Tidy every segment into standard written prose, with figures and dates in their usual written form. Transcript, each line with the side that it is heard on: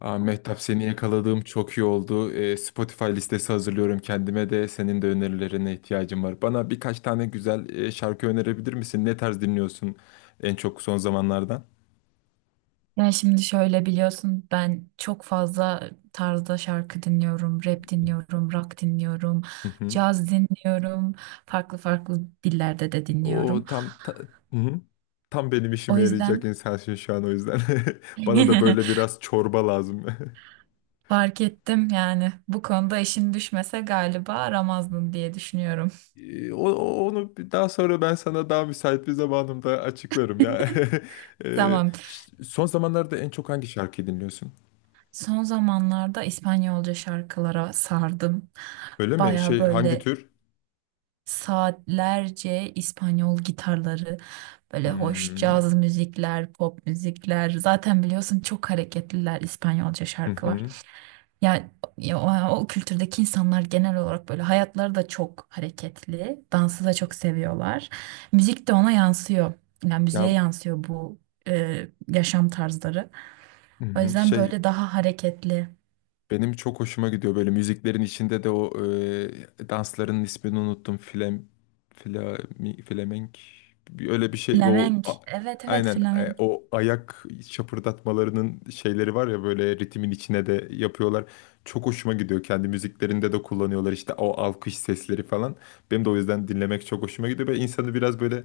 left: Mehtap seni yakaladığım çok iyi oldu. Spotify listesi hazırlıyorum kendime de senin de önerilerine ihtiyacım var. Bana birkaç tane güzel şarkı önerebilir misin? Ne tarz dinliyorsun en çok son zamanlardan?
right: Ya şimdi şöyle biliyorsun ben çok fazla tarzda şarkı dinliyorum, rap dinliyorum, rock dinliyorum,
left: Hı hı.
right: caz dinliyorum, farklı farklı dillerde de dinliyorum.
left: O tam ta- hı hı. Tam benim
right: O
left: işime
right: yüzden
left: yarayacak insansın şu an o yüzden. Bana da böyle biraz çorba lazım.
right: fark ettim yani bu konuda işin düşmese galiba aramazdın diye düşünüyorum.
left: Daha sonra ben sana daha müsait bir zamanımda açıklarım ya.
right: Tamam.
left: Son zamanlarda en çok hangi şarkıyı dinliyorsun?
right: Son zamanlarda İspanyolca şarkılara sardım.
left: Öyle mi?
right: Baya
left: Şey, hangi
right: böyle
left: tür?
right: saatlerce İspanyol gitarları, böyle hoş
left: Hmm.
right: caz müzikler, pop müzikler. Zaten biliyorsun çok hareketliler İspanyolca
left: Hı
right: şarkılar.
left: hı.
right: Yani ya o kültürdeki insanlar genel olarak böyle hayatları da çok hareketli, dansı da çok seviyorlar. Müzik de ona yansıyor. Yani müziğe
left: Ya,
right: yansıyor bu yaşam tarzları.
left: hı
right: O
left: hı.
right: yüzden
left: Şey,
right: böyle daha hareketli.
left: benim çok hoşuma gidiyor böyle müziklerin içinde de o dansların ismini unuttum. Flamenk öyle bir şey
right: Flamenk. Evet evet
left: aynen.
right: flamenk.
left: O ayak şapırdatmalarının şeyleri var ya, böyle ritmin içine de yapıyorlar. Çok hoşuma gidiyor. Kendi müziklerinde de kullanıyorlar işte, o alkış sesleri falan. Benim de o yüzden dinlemek çok hoşuma gidiyor ve insanı biraz böyle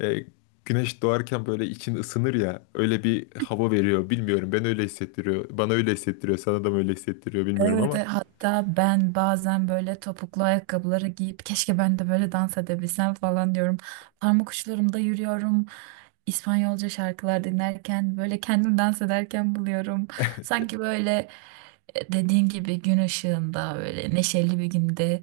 left: e, güneş doğarken böyle için ısınır ya, öyle bir hava veriyor. Bilmiyorum, ben öyle hissettiriyor bana, öyle hissettiriyor sana da mı, öyle hissettiriyor bilmiyorum
right: Evet,
left: ama
right: hatta ben bazen böyle topuklu ayakkabıları giyip keşke ben de böyle dans edebilsem falan diyorum. Parmak uçlarımda yürüyorum. İspanyolca şarkılar dinlerken böyle kendim dans ederken buluyorum.
left: evet,
right: Sanki böyle dediğin gibi gün ışığında böyle neşeli bir günde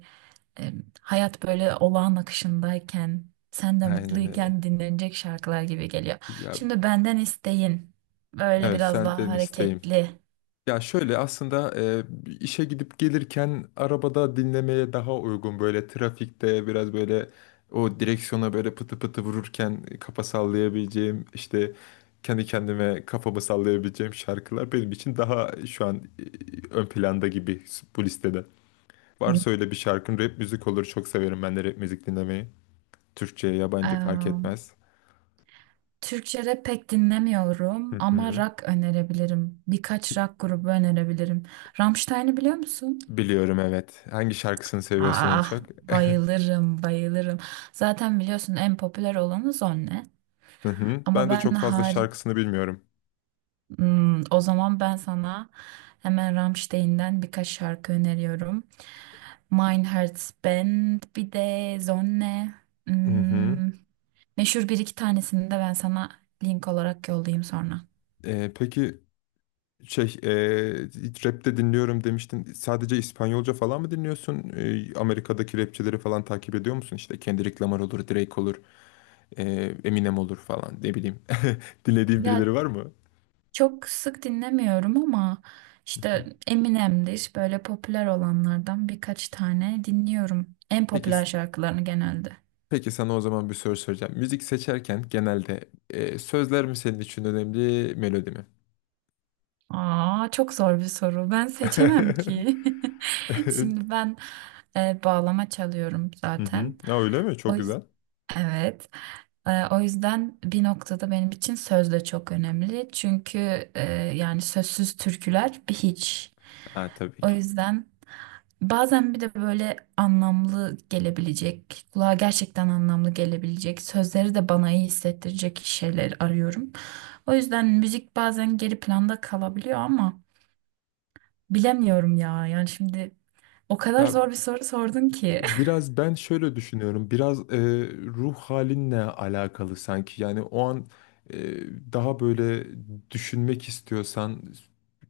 right: e, hayat böyle olağan akışındayken sen de
left: aynen
right: mutluyken
left: öyle
right: dinlenecek şarkılar gibi geliyor.
left: ya.
right: Şimdi benden isteyin böyle
left: Evet,
right: biraz daha
left: senden isteğim,
right: hareketli.
left: ya şöyle aslında, işe gidip gelirken arabada dinlemeye daha uygun, böyle trafikte biraz böyle o direksiyona böyle pıtı pıtı vururken kafa sallayabileceğim, işte kendi kendime kafamı sallayabileceğim şarkılar benim için daha şu an ön planda gibi bu listede. Varsa öyle bir şarkın, rap müzik olur. Çok severim ben de rap müzik dinlemeyi. Türkçe, yabancı fark
right: Hı.
left: etmez.
right: Türkçe rap pek
left: Hı
right: dinlemiyorum ama
left: hı.
right: rock önerebilirim. Birkaç rock grubu önerebilirim. Rammstein'i biliyor musun?
left: Biliyorum, evet. Hangi şarkısını seviyorsun en
right: Ah
left: çok?
right: bayılırım bayılırım. Zaten biliyorsun en popüler olanı Zonne.
left: Hı hı. Ben
right: Ama
left: de çok fazla şarkısını bilmiyorum.
right: Hmm, o zaman ben sana hemen Rammstein'den birkaç şarkı öneriyorum. Mein Herz Band bir de Zonne.
left: Hı hı.
right: Hmm, meşhur bir iki tanesini de ben sana link olarak yollayayım sonra.
left: Peki, şey e, rapte dinliyorum demiştin. Sadece İspanyolca falan mı dinliyorsun? Amerika'daki rapçileri falan takip ediyor musun? İşte Kendrick Lamar olur, Drake olur, e, Eminem olur falan, ne bileyim. Dinlediğin
right: Ya
left: birileri var mı?
right: çok sık dinlemiyorum ama
left: Hı hı.
right: işte Eminem'dir böyle popüler olanlardan birkaç tane dinliyorum. En
left: Peki
right: popüler şarkılarını genelde.
left: Peki sana o zaman bir soru soracağım. Müzik seçerken genelde sözler mi senin için önemli, melodi mi?
right: Aa çok zor bir soru. Ben seçemem ki.
left: Evet.
right: Şimdi ben bağlama çalıyorum
left: Hı hı.
right: zaten.
left: Ya, öyle mi?
right: O
left: Çok güzel.
right: evet. O yüzden bir noktada benim için söz de çok önemli. Çünkü yani sözsüz türküler bir hiç.
left: Ha, tabii
right: O
left: ki.
right: yüzden bazen bir de böyle anlamlı gelebilecek, kulağa gerçekten anlamlı gelebilecek, sözleri de bana iyi hissettirecek şeyler arıyorum. O yüzden müzik bazen geri planda kalabiliyor ama bilemiyorum ya. Yani şimdi o kadar
left: Ya,
right: zor bir soru sordun ki.
left: biraz ben şöyle düşünüyorum. Biraz ruh halinle alakalı sanki. Yani o an e, daha böyle düşünmek istiyorsan,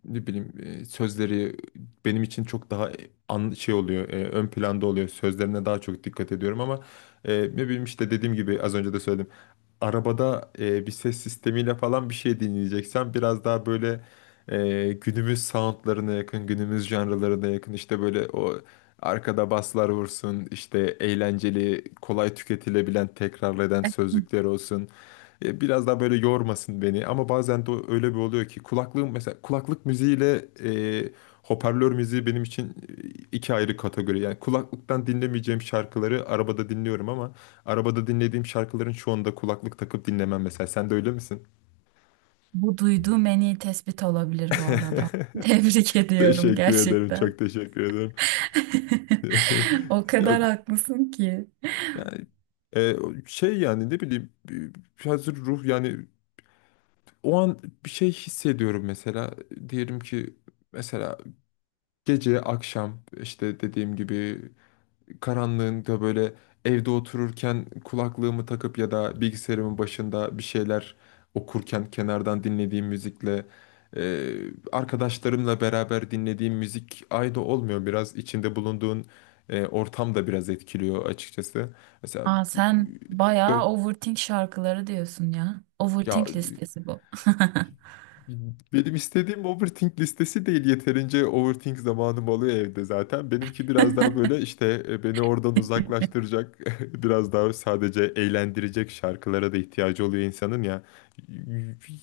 left: ne bileyim, sözleri benim için çok daha şey oluyor, ön planda oluyor. Sözlerine daha çok dikkat ediyorum ama ne bileyim, işte dediğim gibi az önce de söyledim, arabada bir ses sistemiyle falan bir şey dinleyeceksen biraz daha böyle günümüz soundlarına yakın, günümüz janralarına yakın, işte böyle o arkada baslar vursun, işte eğlenceli, kolay tüketilebilen, tekrarlayan sözlükler olsun. Biraz daha böyle yormasın beni, ama bazen de öyle bir oluyor ki kulaklığım mesela, kulaklık müziğiyle e, hoparlör müziği benim için iki ayrı kategori. Yani kulaklıktan dinlemeyeceğim şarkıları arabada dinliyorum ama arabada dinlediğim şarkıların çoğunda kulaklık takıp dinlemem mesela. Sen de öyle misin?
right: Bu duyduğum en iyi tespit olabilir bu arada. Tebrik ediyorum
left: Teşekkür ederim.
right: gerçekten.
left: Çok teşekkür ederim.
right: O kadar
left: Ya-
right: haklısın ki.
left: Yani e, şey, yani ne bileyim, hazır ruh, yani o an bir şey hissediyorum mesela, diyelim ki mesela gece, akşam, işte dediğim gibi karanlığında böyle evde otururken kulaklığımı takıp ya da bilgisayarımın başında bir şeyler okurken kenardan dinlediğim müzikle e, arkadaşlarımla beraber dinlediğim müzik aynı olmuyor. Biraz içinde bulunduğun ortam da biraz etkiliyor açıkçası. Mesela
right: Aa, sen bayağı
left: dört,
right: overthink şarkıları diyorsun ya.
left: ya,
right: Overthink listesi bu.
left: benim istediğim overthink listesi değil. Yeterince overthink zamanım oluyor evde zaten. Benimki biraz daha böyle işte beni oradan uzaklaştıracak, biraz daha sadece eğlendirecek şarkılara da ihtiyacı oluyor insanın ya.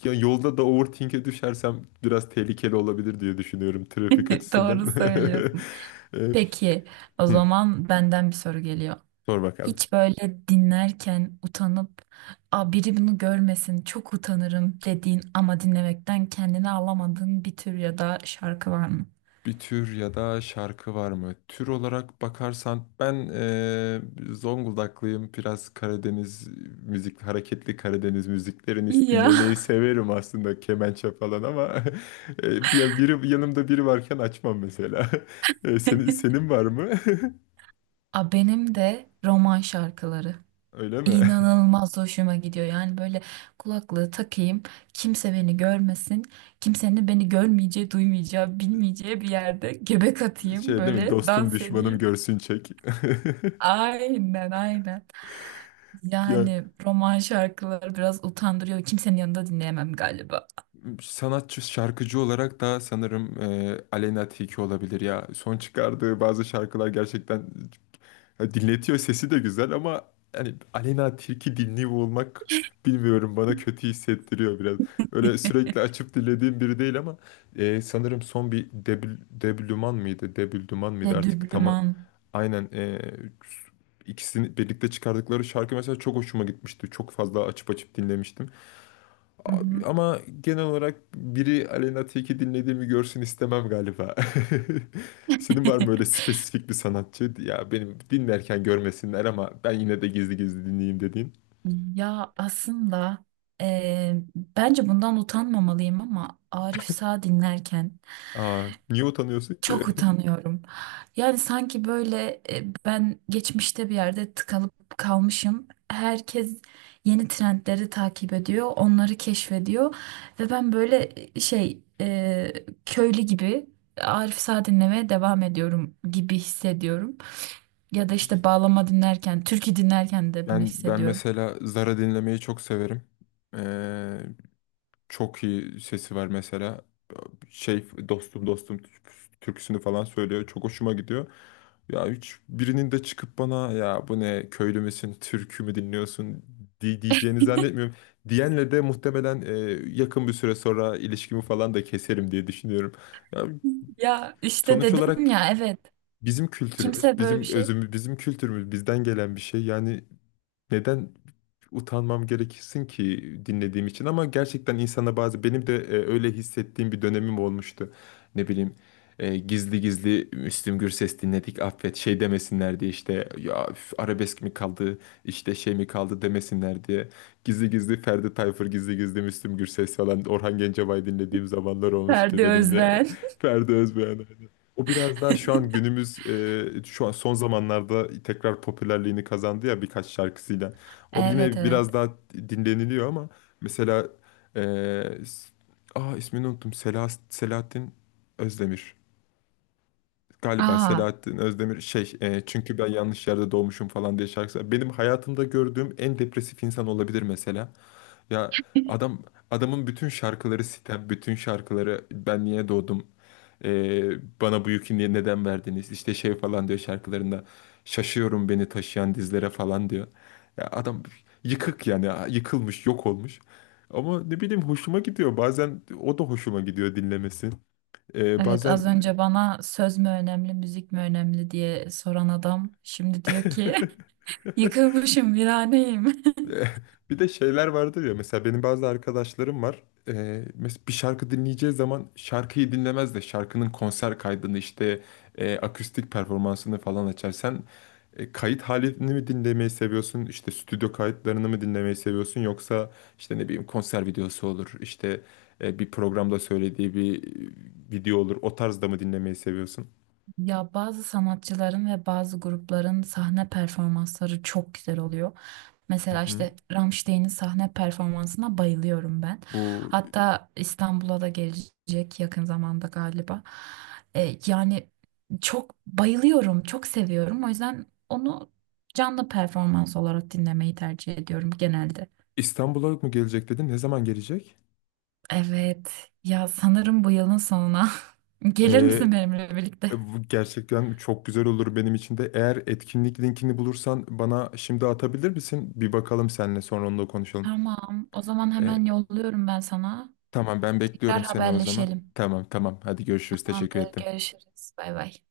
left: Ya yolda da overthink'e düşersem biraz tehlikeli olabilir diye düşünüyorum trafik açısından.
right: Doğru söylüyorsun.
left: E,
right: Peki, o
left: Hı,
right: zaman benden bir soru geliyor.
left: sor bakalım.
right: Hiç böyle dinlerken utanıp, aa, biri bunu görmesin, çok utanırım dediğin ama dinlemekten kendini alamadığın bir tür ya da şarkı var mı?
left: Bir tür ya da şarkı var mı? Tür olarak bakarsan ben Zonguldaklıyım. Biraz Karadeniz müzik, hareketli Karadeniz müziklerini
right: Ya.
left: dinlemeyi severim aslında, kemençe falan ama ya biri yanımda, biri varken açmam mesela. Senin var mı?
right: A benim de roman şarkıları.
left: Öyle mi?
right: İnanılmaz hoşuma gidiyor. Yani böyle kulaklığı takayım, kimse beni görmesin, kimsenin de beni görmeyeceği, duymayacağı, bilmeyeceği bir yerde göbek atayım,
left: Şey, değil mi?
right: böyle
left: Dostum
right: dans
left: düşmanım
right: edeyim.
left: görsün, çek.
right: Aynen, aynen.
left: Ya,
right: Yani roman şarkıları biraz utandırıyor. Kimsenin yanında dinleyemem galiba.
left: sanatçı şarkıcı olarak da sanırım Aleyna Tilki olabilir ya. Son çıkardığı bazı şarkılar gerçekten ya dinletiyor, sesi de güzel ama hani Aleyna Tilki dinliyor olmak, bilmiyorum, bana kötü hissettiriyor biraz. Öyle sürekli açıp dinlediğim biri değil ama sanırım son bir Debl Deblüman mıydı? Debüldüman mıydı
right: De
left: artık tam,
right: Düblüman.
left: aynen. İkisini birlikte çıkardıkları şarkı mesela çok hoşuma gitmişti. Çok fazla açıp açıp dinlemiştim.
right: Hı
left: Abi,
right: hı.
left: ama genel olarak biri Aleyna Tilki dinlediğimi görsün istemem galiba. Senin var mı öyle spesifik bir sanatçı? Ya benim dinlerken görmesinler ama ben yine de gizli gizli dinleyeyim dediğin.
right: Ya aslında bence bundan utanmamalıyım ama Arif Sağ dinlerken
left: Niye utanıyorsun
right: çok
left: ki?
right: utanıyorum. Yani sanki böyle ben geçmişte bir yerde tıkalıp kalmışım. Herkes yeni trendleri takip ediyor, onları keşfediyor ve ben böyle köylü gibi Arif Sağ dinlemeye devam ediyorum gibi hissediyorum. Ya da işte bağlama dinlerken, türkü dinlerken de bunu
left: Ben
right: hissediyorum.
left: mesela Zara dinlemeyi çok severim. Ee, Çok iyi sesi var mesela. Şey, dostum türküsünü falan söylüyor. Çok hoşuma gidiyor. Ya, hiç birinin de çıkıp bana ya bu ne, köylü müsün, türkü mü dinliyorsun diyeceğini zannetmiyorum. Diyenle de muhtemelen yakın bir süre sonra ilişkimi falan da keserim diye düşünüyorum. Ya,
right: Ya işte
left: sonuç
right: dedim
left: olarak
right: ya evet.
left: bizim kültürümüz,
right: Kimse böyle bir
left: bizim
right: şey.
left: özümüz, bizim kültürümüz bizden gelen bir şey. Yani neden utanmam gerekirsin ki dinlediğim için, ama gerçekten insana bazı benim de öyle hissettiğim bir dönemim olmuştu. Ne bileyim, gizli gizli Müslüm Gürses dinledik affet şey demesinler diye, işte ya üf, arabesk mi kaldı, işte şey mi kaldı demesinler diye gizli gizli Ferdi Tayfur, gizli gizli Müslüm Gürses falan, Orhan Gencebay dinlediğim zamanlar olmuştu
right: Ferdi
left: benim de.
right: Özben.
left: Ferdi Özbeğen. O biraz daha şu an günümüz, şu an son zamanlarda tekrar popülerliğini kazandı ya birkaç şarkısıyla. O
right: Evet
left: yine
right: evet.
left: biraz daha dinleniliyor ama mesela s- aa ismini unuttum. Selahattin Özdemir. Galiba
right: Aa
left: Selahattin Özdemir, şey, "Çünkü ben yanlış yerde doğmuşum" falan diye şarkısı. Benim hayatımda gördüğüm en depresif insan olabilir mesela. Ya adam Adamın bütün şarkıları sitem, bütün şarkıları "ben niye doğdum?" "Bana bu yükü niye, neden verdiniz?" İşte şey falan diyor şarkılarında. "Şaşıyorum beni taşıyan dizlere" falan diyor. Ya adam yıkık, yani yıkılmış, yok olmuş. Ama ne bileyim, hoşuma gidiyor. Bazen o da hoşuma gidiyor dinlemesi.
right: evet,
left: Bazen
right: az önce bana söz mü önemli, müzik mi önemli diye soran adam şimdi diyor ki yıkılmışım, viraneyim.
left: Eh, bir de şeyler vardır ya, mesela benim bazı arkadaşlarım var. Mesela bir şarkı dinleyeceği zaman şarkıyı dinlemez de şarkının konser kaydını, işte akustik performansını falan açar. Sen kayıt halini mi dinlemeyi seviyorsun? İşte stüdyo kayıtlarını mı dinlemeyi seviyorsun? Yoksa işte ne bileyim, konser videosu olur, işte bir programda söylediği bir video olur. O tarzda mı dinlemeyi seviyorsun?
right: Ya bazı sanatçıların ve bazı grupların sahne performansları çok güzel oluyor.
left: Hı
right: Mesela
left: hı.
right: işte Rammstein'in sahne performansına bayılıyorum ben.
left: Bu
right: Hatta İstanbul'a da gelecek yakın zamanda galiba. Yani çok bayılıyorum, çok seviyorum. O yüzden onu canlı performans olarak dinlemeyi tercih ediyorum genelde.
left: İstanbul'a mı gelecek dedin? Ne zaman gelecek?
right: Evet. Ya sanırım bu yılın sonuna. Gelir misin benimle birlikte?
left: Bu gerçekten çok güzel olur benim için de. Eğer etkinlik linkini bulursan bana şimdi atabilir misin? Bir bakalım, seninle sonra onu da konuşalım.
right: Tamam. O zaman
left: E,
right: hemen yolluyorum ben sana.
left: tamam, ben
right: Tekrar
left: bekliyorum seni o zaman.
right: haberleşelim.
left: Tamam tamam, hadi görüşürüz, teşekkür
right: Tamamdır.
left: ettim.
right: Görüşürüz. Bay bay.